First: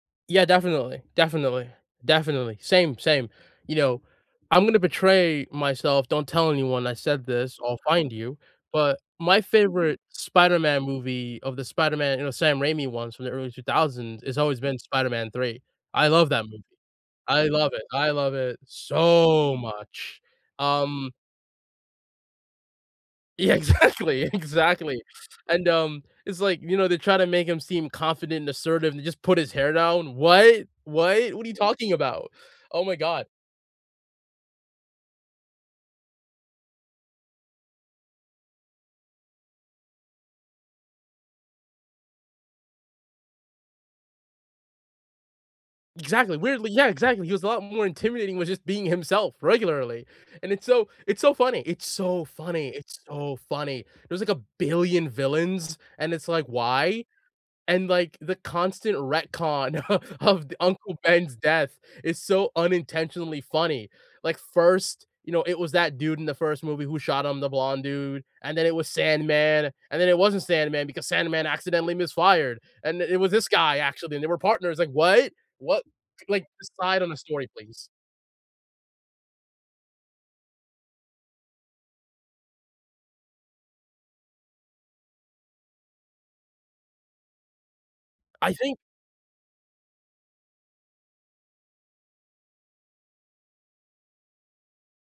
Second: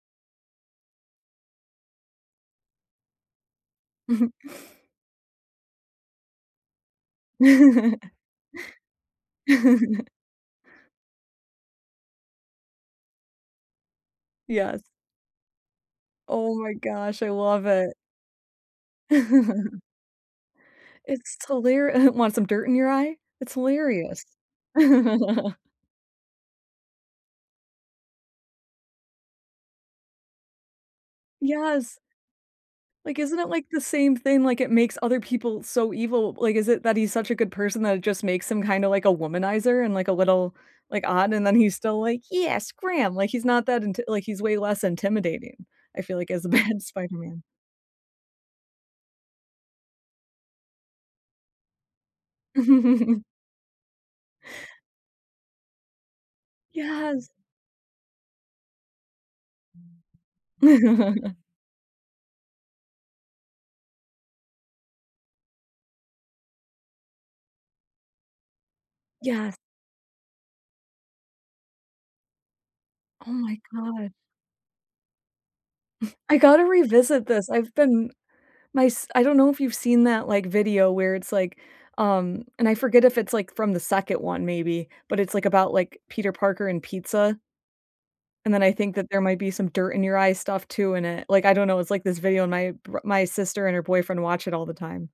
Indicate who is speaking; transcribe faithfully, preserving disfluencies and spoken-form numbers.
Speaker 1: Yeah, definitely. Definitely. Definitely. Same same. You know,
Speaker 2: Mhm.
Speaker 1: I'm gonna betray myself don't tell anyone I said this, I'll find you, but, my favorite Spider-Man movie of the Spider-Man, you know, Sam Raimi ones from the early two thousands, it's always been
Speaker 2: Yes.
Speaker 1: Spider-Man 3, I love that
Speaker 2: Oh
Speaker 1: movie,
Speaker 2: my gosh, I
Speaker 1: I
Speaker 2: love
Speaker 1: love it
Speaker 2: it.
Speaker 1: I love it so much, um
Speaker 2: It's hilari "Want some dirt in your eye?" It's
Speaker 1: Yeah,
Speaker 2: hilarious.
Speaker 1: exactly. Exactly, and um, it's like, you know, they try to make him seem confident and assertive, and just put his hair down. What? What? What are you talking
Speaker 2: Yes.
Speaker 1: about? Oh my
Speaker 2: Like,
Speaker 1: God
Speaker 2: isn't it, like, the same thing? Like, it makes other people so evil, like, is it that he's such a good person that it just makes him kinda like a womanizer and, like, a little like, odd, and then he's still like, "Yes, Graham." Like, he's not that inti like, he's way less intimidating, I feel like,
Speaker 1: Exactly,
Speaker 2: as a
Speaker 1: weirdly
Speaker 2: bad
Speaker 1: Yeah, exactly, he
Speaker 2: Spider-Man.
Speaker 1: was a lot more intimidating with just being himself regularly, and it's so it's so funny. It's so funny. It's so funny, there was, like, a billion villains, and it's like, "Why?"
Speaker 2: Yes.
Speaker 1: And, like, the constant retcon o of d Uncle Ben's death is so unintentionally funny, like first, you know, it was that dude in the first movie who shot him, the blonde dude, and then, it was
Speaker 2: Yes.
Speaker 1: Sandman, and then, it wasn't Sandman because Sandman accidentally misfired, and the it was
Speaker 2: Oh
Speaker 1: this
Speaker 2: my
Speaker 1: guy
Speaker 2: god.
Speaker 1: actually, and they were partners, like,"What? What?"
Speaker 2: I
Speaker 1: Like,
Speaker 2: gotta
Speaker 1: decide on the
Speaker 2: revisit
Speaker 1: story,
Speaker 2: this, I've
Speaker 1: please.
Speaker 2: been my s I don't know if you've seen that, like, video where it's like, um and I forget if it's, like, from the second one maybe, but it's, like, about, like, Peter Parker and pizza? And
Speaker 1: I
Speaker 2: then, I
Speaker 1: think
Speaker 2: think that there might be some dirt-in-your-eye stuff too in it, like, I don't know it's like this video, and my bro my sister and her boyfriend watch it all the time.